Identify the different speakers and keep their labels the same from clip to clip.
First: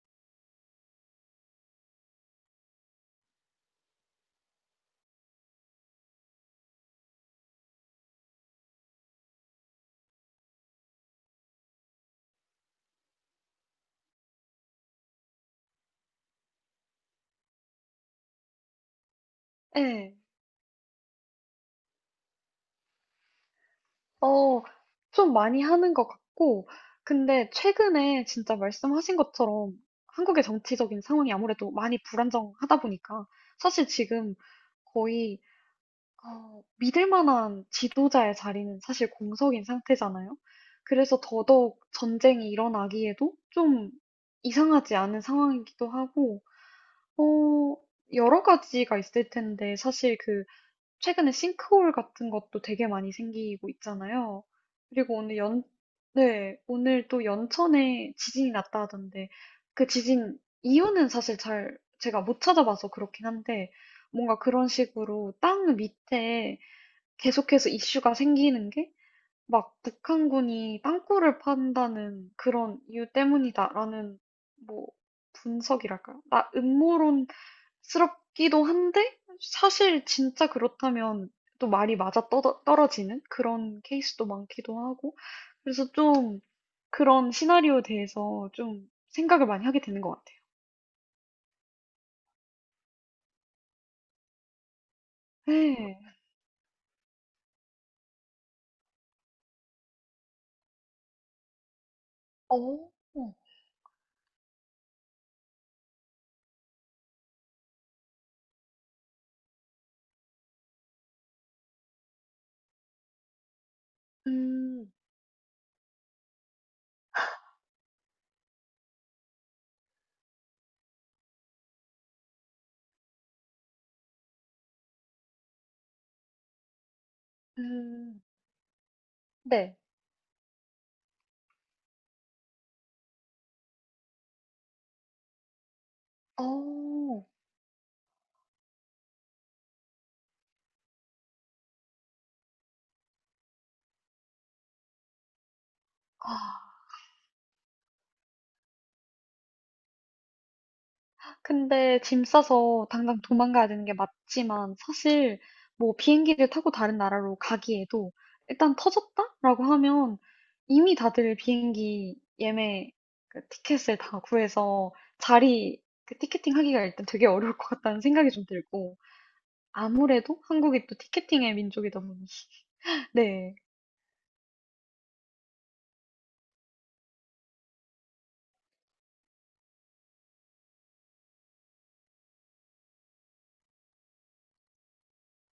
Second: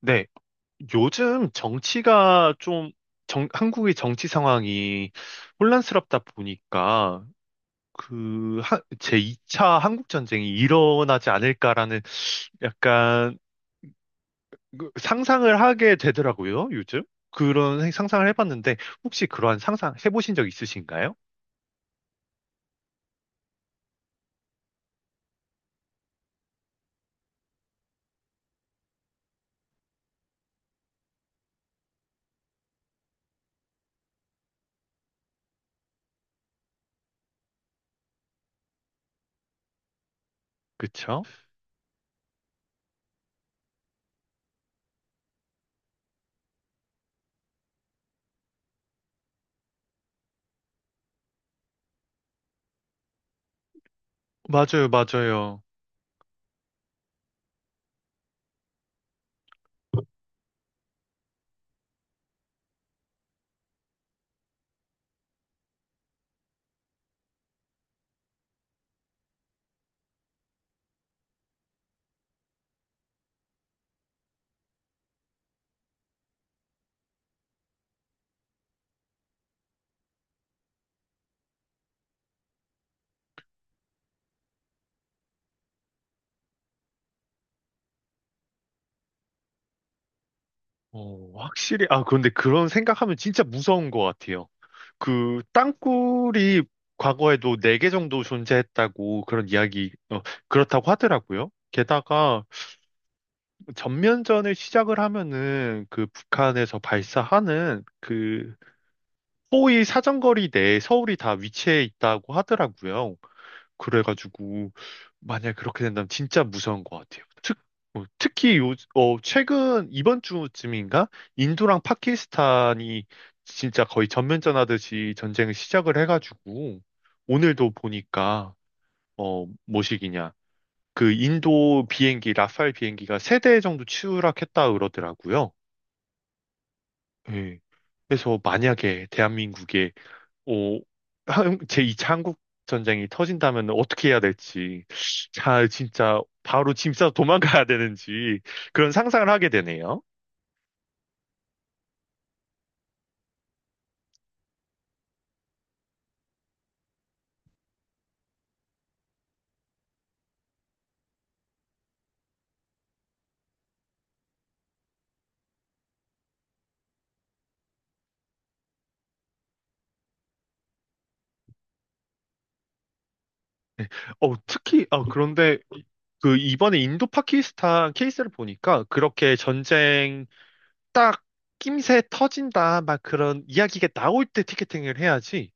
Speaker 1: 네, 요즘 정치가 좀, 한국의 정치 상황이 혼란스럽다 보니까, 제2차 한국전쟁이 일어나지 않을까라는 약간 그 상상을 하게 되더라고요, 요즘. 상상을 해봤는데, 혹시 그러한 상상
Speaker 2: 예.
Speaker 1: 해보신 적 있으신가요?
Speaker 2: 어 좀 많이 하는 것 같고. 근데 최근에 진짜 말씀하신 것처럼 한국의 정치적인 상황이 아무래도 많이 불안정하다 보니까 사실 지금 거의 믿을 만한 지도자의 자리는 사실 공석인 상태잖아요. 그래서
Speaker 1: 그쵸?
Speaker 2: 더더욱 전쟁이 일어나기에도 좀 이상하지 않은 상황이기도 하고, 어 여러 가지가 있을 텐데, 사실 그 최근에 싱크홀 같은 것도 되게 많이 생기고 있잖아요.
Speaker 1: 맞아요,
Speaker 2: 그리고
Speaker 1: 맞아요.
Speaker 2: 네, 오늘 또 연천에 지진이 났다 하던데, 그 지진 이유는 사실 잘 제가 못 찾아봐서 그렇긴 한데, 뭔가 그런 식으로 땅 밑에 계속해서 이슈가 생기는 게, 막 북한군이 땅굴을 판다는 그런 이유 때문이다라는, 뭐, 분석이랄까요? 나 음모론 스럽기도 한데, 사실 진짜 그렇다면 또 말이 맞아 떨어지는 그런 케이스도 많기도 하고. 그래서 좀 그런 시나리오에 대해서 좀 생각을 많이 하게 되는 것 같아요.
Speaker 1: 어, 확실히, 아, 그런데 그런 생각하면 진짜 무서운 것 같아요. 그,
Speaker 2: 네.
Speaker 1: 땅굴이 과거에도 4개 정도 존재했다고 그런 이야기, 어, 그렇다고 하더라고요. 게다가
Speaker 2: 어,
Speaker 1: 전면전을 시작을 하면은 그 북한에서 발사하는 그 포의 사정거리 내에 서울이 다 위치해 있다고 하더라고요. 그래가지고
Speaker 2: 음,
Speaker 1: 만약에 그렇게 된다면 진짜 무서운 것 같아요. 특히 최근 이번 주쯤인가 인도랑 파키스탄이 진짜 거의 전면전하듯이 전쟁을 시작을 해가지고 오늘도
Speaker 2: 음,
Speaker 1: 보니까
Speaker 2: 네.
Speaker 1: 뭐시기냐 그 인도 비행기 라팔 비행기가 세 대 정도 추락했다 그러더라고요.
Speaker 2: 어,
Speaker 1: 예. 그래서 만약에 대한민국에 오, 제이 차 한국 전쟁이 터진다면 어떻게 해야 될지, 자, 진짜
Speaker 2: 아,
Speaker 1: 바로 짐 싸서 도망가야 되는지 그런 상상을 하게 되네요.
Speaker 2: 근데 짐 싸서 당장 도망가야 되는 게 맞지만, 사실 뭐 비행기를 타고 다른 나라로 가기에도, 일단 터졌다라고 하면 이미 다들 비행기 예매, 그 티켓을 다 구해서 자리, 그 티켓팅 하기가 일단 되게 어려울 것 같다는 생각이 좀 들고. 아무래도 한국이 또 티켓팅의 민족이다 보니. 네.
Speaker 1: 특히 아 그런데 그 이번에 인도 파키스탄 케이스를 보니까 그렇게 전쟁 딱 낌새 터진다 막 그런 이야기가 나올 때 티켓팅을 해야지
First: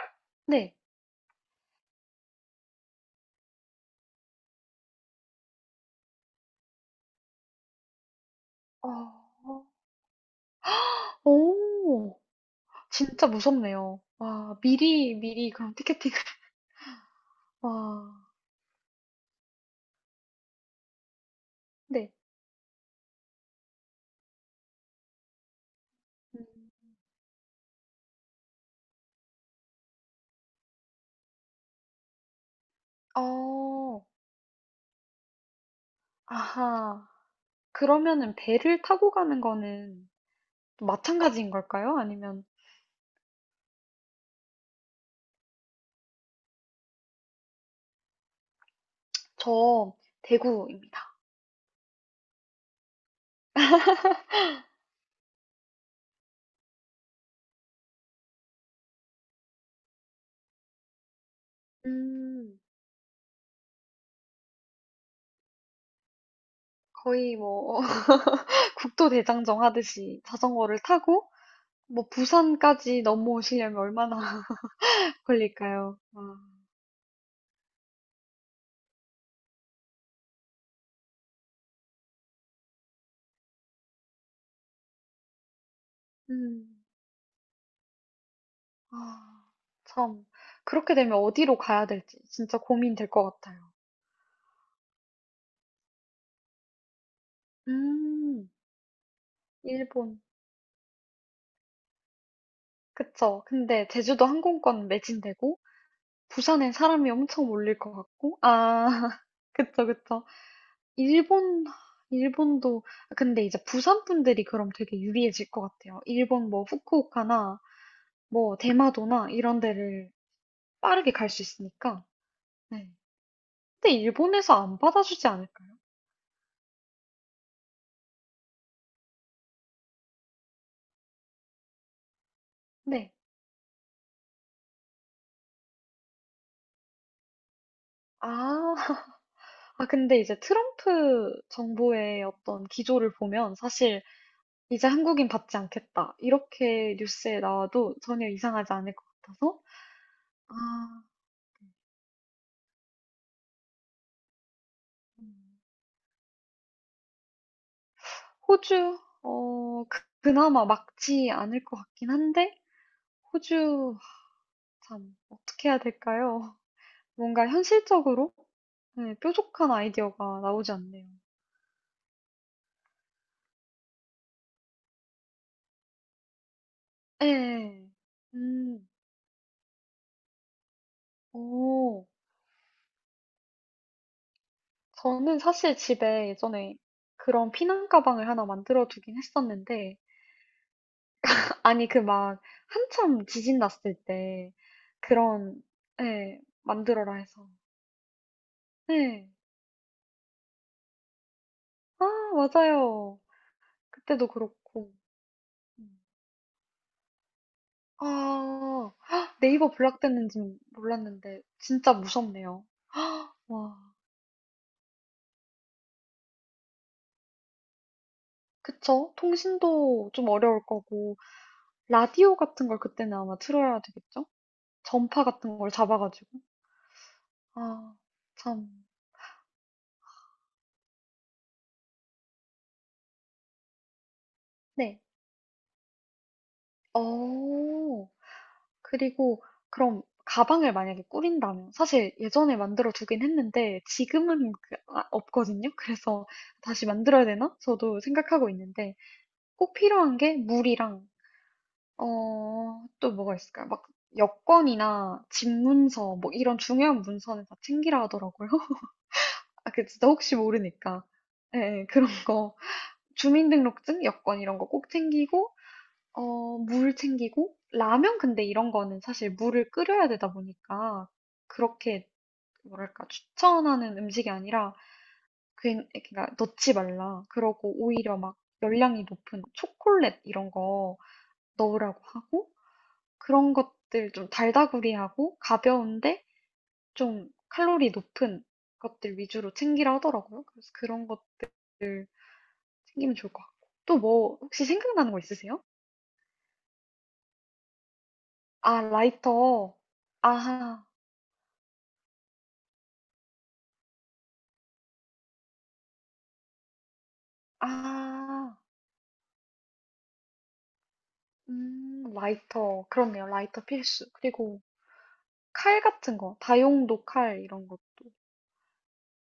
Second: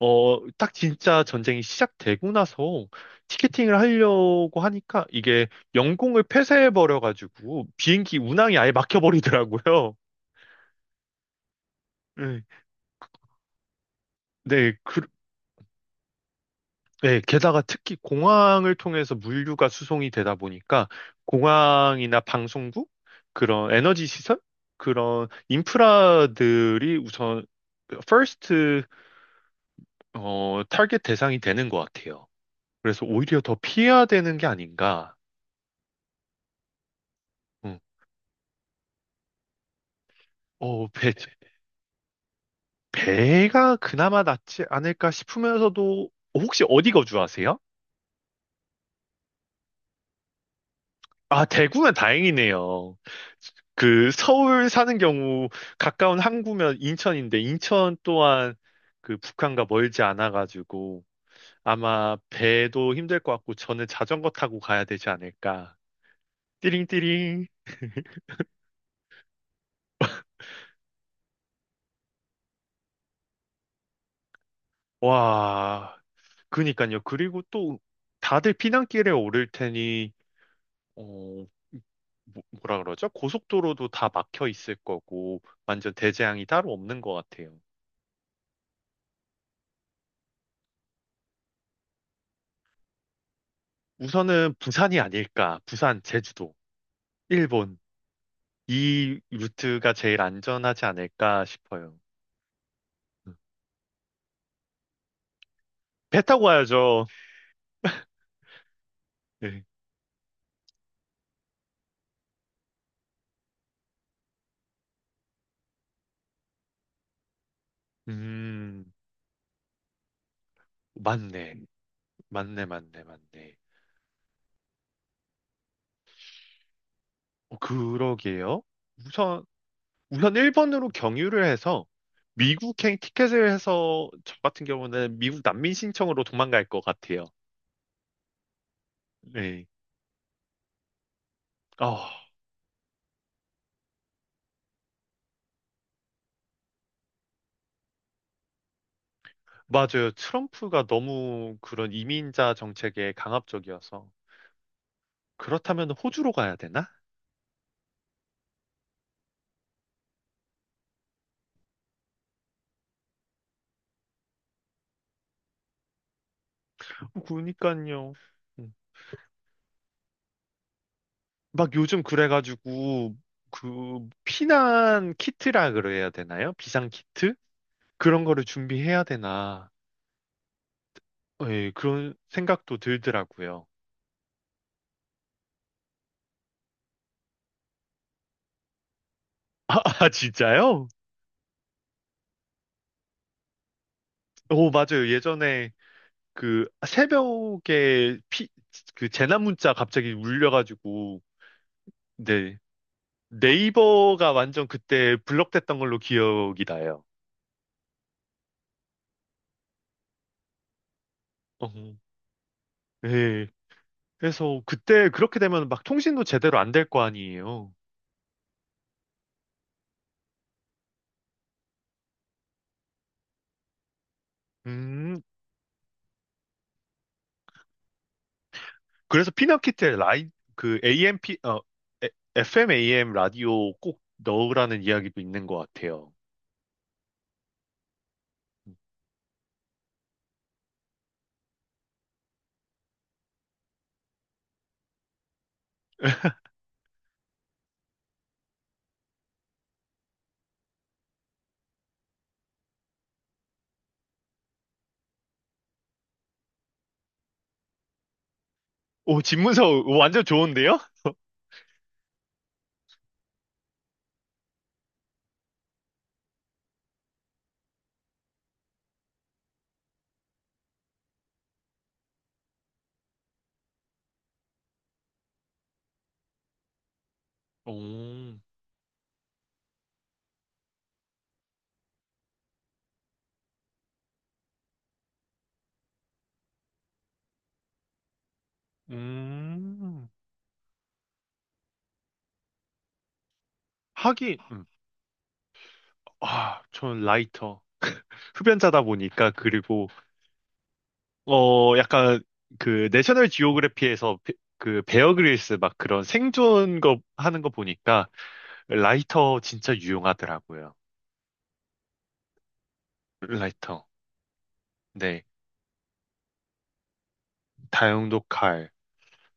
Speaker 1: 어, 딱
Speaker 2: 네.
Speaker 1: 진짜 전쟁이 시작되고 나서 티켓팅을 하려고 하니까 이게 영공을 폐쇄해버려가지고 비행기 운항이 아예
Speaker 2: 어,
Speaker 1: 막혀버리더라고요.
Speaker 2: 오,
Speaker 1: 네,
Speaker 2: 진짜 무섭네요. 와,
Speaker 1: 네, 그,
Speaker 2: 미리 그런 티켓팅.
Speaker 1: 네, 게다가
Speaker 2: 와,
Speaker 1: 특히 공항을 통해서 물류가 수송이 되다 보니까
Speaker 2: 네.
Speaker 1: 공항이나 방송국, 그런 에너지 시설, 그런
Speaker 2: 음.
Speaker 1: 인프라들이 우선 퍼스트, 어, 타겟 대상이 되는 것 같아요. 그래서 오히려 더
Speaker 2: 어.
Speaker 1: 피해야 되는 게 아닌가.
Speaker 2: 아하.
Speaker 1: 음.
Speaker 2: 그러면은 배를 타고 가는 거는 또
Speaker 1: 어, 배,
Speaker 2: 마찬가지인 걸까요? 아니면.
Speaker 1: 배가 그나마 낫지 않을까 싶으면서도 혹시 어디 거주하세요?
Speaker 2: 저 대구입니다.
Speaker 1: 아, 대구면 다행이네요. 그 서울 사는 경우 가까운 항구면 인천인데 인천 또한 그 북한과 멀지 않아 가지고 아마
Speaker 2: 음.
Speaker 1: 배도 힘들 것 같고 저는 자전거 타고 가야 되지 않을까.
Speaker 2: 거의
Speaker 1: 띠링띠링.
Speaker 2: 뭐, 국도대장정 하듯이 자전거를 타고 뭐 부산까지 넘어오시려면 얼마나
Speaker 1: 와.
Speaker 2: 걸릴까요? 와.
Speaker 1: 그니까요. 그리고 또 다들 피난길에 오를 테니 어, 뭐라 그러죠? 고속도로도 다 막혀 있을 거고, 완전 대재앙이 따로
Speaker 2: 음.
Speaker 1: 없는 것 같아요.
Speaker 2: 아. 참. 그렇게 되면 어디로 가야 될지 진짜 고민될 것 같아요.
Speaker 1: 우선은 부산이 아닐까, 부산, 제주도, 일본.
Speaker 2: 음.
Speaker 1: 이 루트가
Speaker 2: 일본.
Speaker 1: 제일 안전하지 않을까 싶어요.
Speaker 2: 그쵸. 근데 제주도 항공권 매진되고
Speaker 1: 배 타고
Speaker 2: 부산에
Speaker 1: 가야죠.
Speaker 2: 사람이 엄청 몰릴 것 같고. 아.
Speaker 1: 네.
Speaker 2: 그쵸, 그쵸. 일본, 일본도. 아 근데 이제 부산 분들이 그럼 되게 유리해질 것 같아요. 일본 뭐 후쿠오카나 뭐
Speaker 1: 음,
Speaker 2: 대마도나 이런 데를 빠르게 갈 수
Speaker 1: 맞네.
Speaker 2: 있으니까.
Speaker 1: 맞네,
Speaker 2: 네.
Speaker 1: 맞네, 맞네.
Speaker 2: 근데 일본에서 안 받아주지 않을까요?
Speaker 1: 어, 그러게요. 우선, 우선 일본으로 경유를 해서 미국행
Speaker 2: 네.
Speaker 1: 티켓을 해서 저 같은 경우는 미국 난민 신청으로 도망갈 것 같아요.
Speaker 2: 아.
Speaker 1: 네.
Speaker 2: 아 근데 이제 트럼프
Speaker 1: 아,
Speaker 2: 정부의 어떤 기조를 보면 사실 '이제 한국인 받지 않겠다.' 이렇게 뉴스에 나와도 전혀 이상하지 않을 것 같아서.
Speaker 1: 맞아요. 트럼프가
Speaker 2: 아
Speaker 1: 너무
Speaker 2: 네.
Speaker 1: 그런 이민자 정책에 강압적이어서.
Speaker 2: 음.
Speaker 1: 그렇다면 호주로 가야 되나?
Speaker 2: 호주, 어, 그나마 막지 않을 것 같긴 한데, 호주, 참, 어떻게 해야 될까요? 뭔가
Speaker 1: 그러니까요.
Speaker 2: 현실적으로
Speaker 1: 음.
Speaker 2: 네, 뾰족한 아이디어가 나오지 않네요.
Speaker 1: 막 요즘 그래가지고, 그, 피난 키트라 그래야 되나요? 비상 키트?
Speaker 2: 네.
Speaker 1: 그런 거를
Speaker 2: 음,
Speaker 1: 준비해야 되나. 예,
Speaker 2: 오.
Speaker 1: 그런 생각도 들더라고요.
Speaker 2: 저는 사실 집에 예전에 그런 피난 가방을 하나 만들어 두긴 했었는데,
Speaker 1: 아, 진짜요?
Speaker 2: 아니, 그 막, 한참 지진 났을 때,
Speaker 1: 오, 맞아요.
Speaker 2: 그런,
Speaker 1: 예전에
Speaker 2: 예,
Speaker 1: 그
Speaker 2: 만들어라 해서.
Speaker 1: 새벽에 피, 그
Speaker 2: 네.
Speaker 1: 재난 문자 갑자기 울려가지고,
Speaker 2: 아,
Speaker 1: 네.
Speaker 2: 맞아요. 그때도
Speaker 1: 네이버가 완전
Speaker 2: 그렇고.
Speaker 1: 그때 블럭됐던 걸로
Speaker 2: 음.
Speaker 1: 기억이 나요.
Speaker 2: 아, 헉, 네이버 블락됐는지 몰랐는데 진짜
Speaker 1: 어,
Speaker 2: 무섭네요.
Speaker 1: 예.
Speaker 2: 와,
Speaker 1: 그래서 그때 그렇게 되면 막 통신도 제대로 안 될 거 아니에요.
Speaker 2: 그쵸? 통신도 좀 어려울 거고 라디오 같은 걸 그때는 아마 틀어야 되겠죠?
Speaker 1: 음,
Speaker 2: 전파 같은 걸 잡아가지고. 아, 참.
Speaker 1: 그래서 그 AM, 어, 에- FM, AM 라디오 꼭 넣으라는
Speaker 2: 네.
Speaker 1: 이야기도 있는 것 같아요.
Speaker 2: 어, 그리고 그럼 가방을 만약에 꾸린다면 사실 예전에 만들어 두긴 했는데 지금은 아, 없거든요. 그래서 다시 만들어야 되나? 저도 생각하고 있는데 꼭 필요한 게 물이랑, 어, 또 뭐가 있을까요? 막 여권이나 집 문서, 뭐 이런 중요한 문서는 다 챙기라 하더라고요.
Speaker 1: 오,
Speaker 2: 아,
Speaker 1: 집문서
Speaker 2: 그 진짜
Speaker 1: 완전
Speaker 2: 혹시
Speaker 1: 좋은데요?
Speaker 2: 모르니까. 예, 예, 그런 거. 주민등록증, 여권 이런 거 꼭 챙기고, 어, 물 챙기고, 라면 근데 이런 거는 사실 물을 끓여야 되다 보니까 그렇게 뭐랄까 추천하는 음식이 아니라 그냥 그러니까 넣지 말라.
Speaker 1: 오,
Speaker 2: 그러고 오히려 막 열량이 높은 초콜릿 이런 거 넣으라고 하고, 그런 것들 좀 달다구리하고 가벼운데 좀 칼로리 높은 것들 위주로 챙기라
Speaker 1: 음,
Speaker 2: 하더라고요. 그래서 그런 것 챙기면 좋을 것 같고. 또
Speaker 1: 하긴,
Speaker 2: 뭐, 혹시 생각나는 거 있으세요?
Speaker 1: 아, 전 라이터. 흡연자다
Speaker 2: 아,
Speaker 1: 보니까,
Speaker 2: 라이터.
Speaker 1: 그리고
Speaker 2: 아하,
Speaker 1: 어, 약간 그 내셔널 지오그래피에서 그 베어 그릴스 막 그런 생존 거 하는 거 보니까
Speaker 2: 아,
Speaker 1: 라이터 진짜 유용하더라고요.
Speaker 2: 라이터. 그렇네요. 라이터
Speaker 1: 라이터.
Speaker 2: 필수. 그리고
Speaker 1: 네.
Speaker 2: 칼 같은 거, 다용도 칼 이런 것도
Speaker 1: 다용도 칼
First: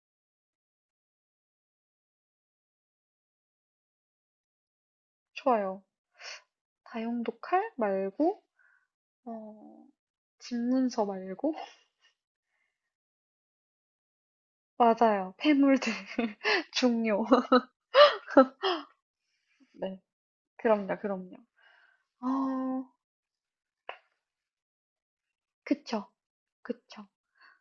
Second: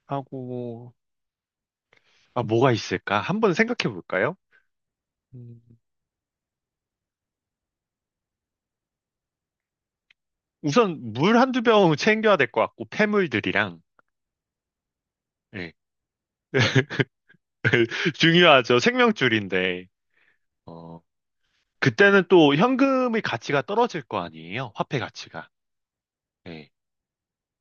Speaker 1: 하고 아 뭐가 있을까? 한번 생각해 볼까요? 음,
Speaker 2: 좋아요. 다용도 칼 말고, 어, 집문서
Speaker 1: 우선 물
Speaker 2: 말고.
Speaker 1: 한두 병 챙겨야 될 것 같고 폐물들이랑
Speaker 2: 맞아요.
Speaker 1: 예.
Speaker 2: 폐물들 중요.
Speaker 1: 중요하죠. 생명줄인데.
Speaker 2: 네, 그럼요,
Speaker 1: 어.
Speaker 2: 그럼요.
Speaker 1: 그때는 또
Speaker 2: 어,
Speaker 1: 현금의 가치가 떨어질 거 아니에요? 화폐 가치가.
Speaker 2: 그쵸,
Speaker 1: 예.
Speaker 2: 그쵸.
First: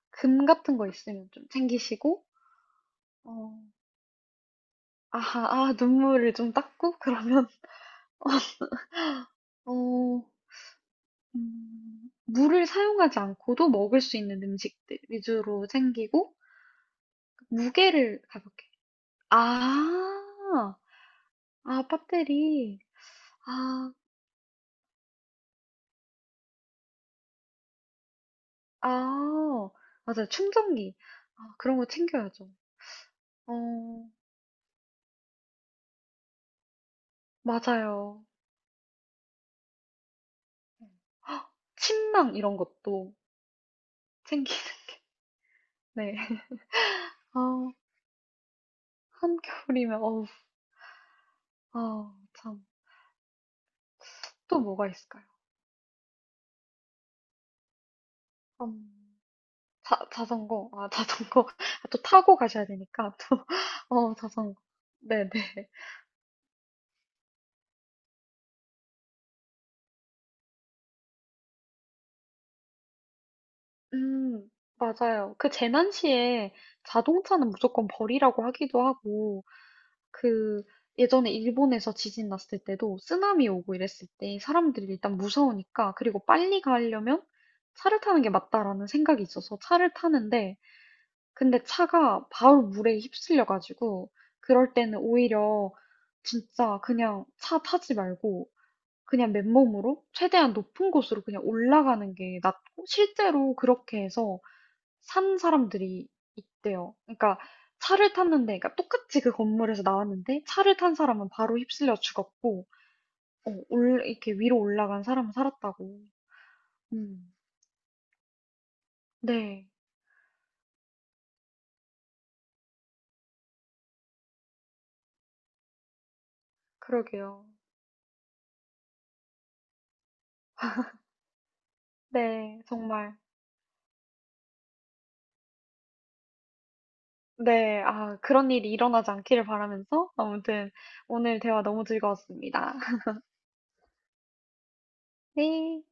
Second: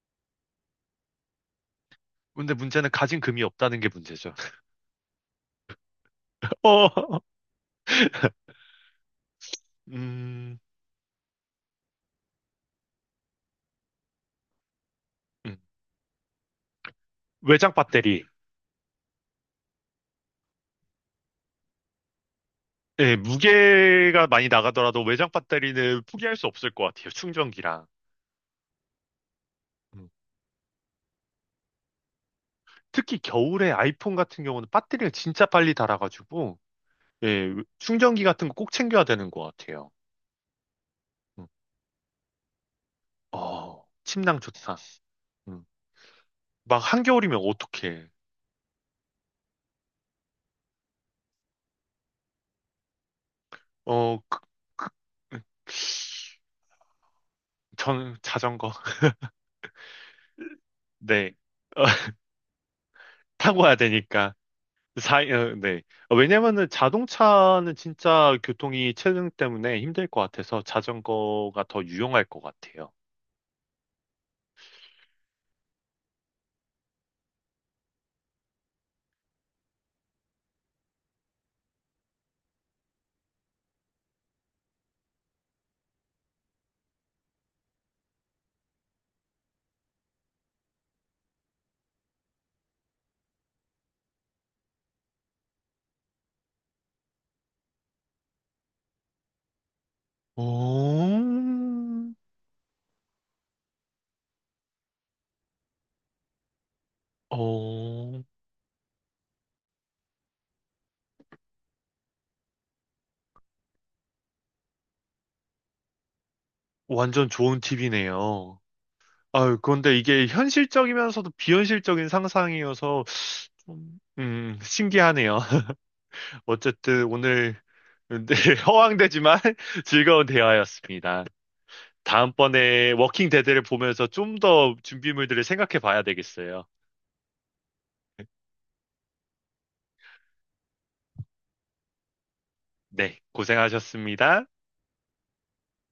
Speaker 2: 금 같은 거 있으면 좀 챙기시고,
Speaker 1: 근데 문제는 가진 금이
Speaker 2: 어,
Speaker 1: 없다는 게 문제죠.
Speaker 2: 아하, 아, 눈물을 좀 닦고,
Speaker 1: 어,
Speaker 2: 그러면, 어,
Speaker 1: 음,
Speaker 2: 물을 사용하지 않고도 먹을 수 있는 음식들
Speaker 1: 음.
Speaker 2: 위주로 챙기고,
Speaker 1: 외장
Speaker 2: 무게를
Speaker 1: 배터리.
Speaker 2: 가볍게. 아, 아, 배터리.
Speaker 1: 예,
Speaker 2: 아,
Speaker 1: 무게가 많이 나가더라도 외장 배터리는 포기할 수 없을 것 같아요. 충전기랑.
Speaker 2: 아,
Speaker 1: 음.
Speaker 2: 맞아요. 충전기. 아, 그런 거 챙겨야죠.
Speaker 1: 특히 겨울에
Speaker 2: 어,
Speaker 1: 아이폰 같은 경우는 배터리가 진짜 빨리 닳아가지고, 예,
Speaker 2: 맞아요.
Speaker 1: 충전기 같은 거 꼭 챙겨야 되는 것 같아요.
Speaker 2: 네.
Speaker 1: 음.
Speaker 2: 헉, 침낭 이런 것도
Speaker 1: 어, 침낭
Speaker 2: 챙기는,
Speaker 1: 좋다. 음.
Speaker 2: 네.
Speaker 1: 막 한겨울이면
Speaker 2: 아,
Speaker 1: 어떡해.
Speaker 2: 한겨울이면 어우 아 참.
Speaker 1: 어, 그-
Speaker 2: 또 뭐가 있을까요?
Speaker 1: 전 자전거.
Speaker 2: 음. 자 자전거. 아
Speaker 1: 네.
Speaker 2: 자전거. 또 타고 가셔야 되니까 또.
Speaker 1: 타고 와야
Speaker 2: 어
Speaker 1: 되니까.
Speaker 2: 자전거. 네네.
Speaker 1: 네. 어, 왜냐면은 자동차는 진짜 교통이 체증 때문에 힘들 것 같아서 자전거가 더 유용할 것 같아요.
Speaker 2: 음 맞아요. 그 재난 시에 자동차는 무조건 버리라고 하기도 하고, 그 예전에 일본에서 지진 났을 때도 쓰나미 오고 이랬을 때, 사람들이 일단 무서우니까 그리고 빨리 가려면 차를 타는 게 맞다라는 생각이 있어서 차를 타는데, 근데 차가 바로 물에 휩쓸려가지고, 그럴 때는 오히려 진짜 그냥 차 타지 말고 그냥 맨몸으로 최대한 높은
Speaker 1: 어,
Speaker 2: 곳으로 그냥 올라가는 게 낫고, 실제로 그렇게 해서 산 사람들이 있대요. 그러니까 차를
Speaker 1: 어,
Speaker 2: 탔는데, 그러니까 똑같이 그 건물에서 나왔는데 차를 탄 사람은 바로 휩쓸려 죽었고, 어, 올, 이렇게 위로 올라간 사람은 살았다고.
Speaker 1: 완전
Speaker 2: 음.
Speaker 1: 좋은 팁이네요. 아유,
Speaker 2: 네,
Speaker 1: 그런데 이게 현실적이면서도 비현실적인 상상이어서 좀, 신기하네요. 어쨌든
Speaker 2: 그러게요.
Speaker 1: 오늘 네, 허황되지만 즐거운 대화였습니다.
Speaker 2: 네,
Speaker 1: 다음번에
Speaker 2: 정말.
Speaker 1: 워킹 데드를 보면서 좀 더 준비물들을 생각해 봐야 되겠어요.
Speaker 2: 네. 아 그런 일이 일어나지 않기를 바라면서, 아무튼 오늘 대화 너무 즐거웠습니다.
Speaker 1: 네, 고생하셨습니다.
Speaker 2: 네.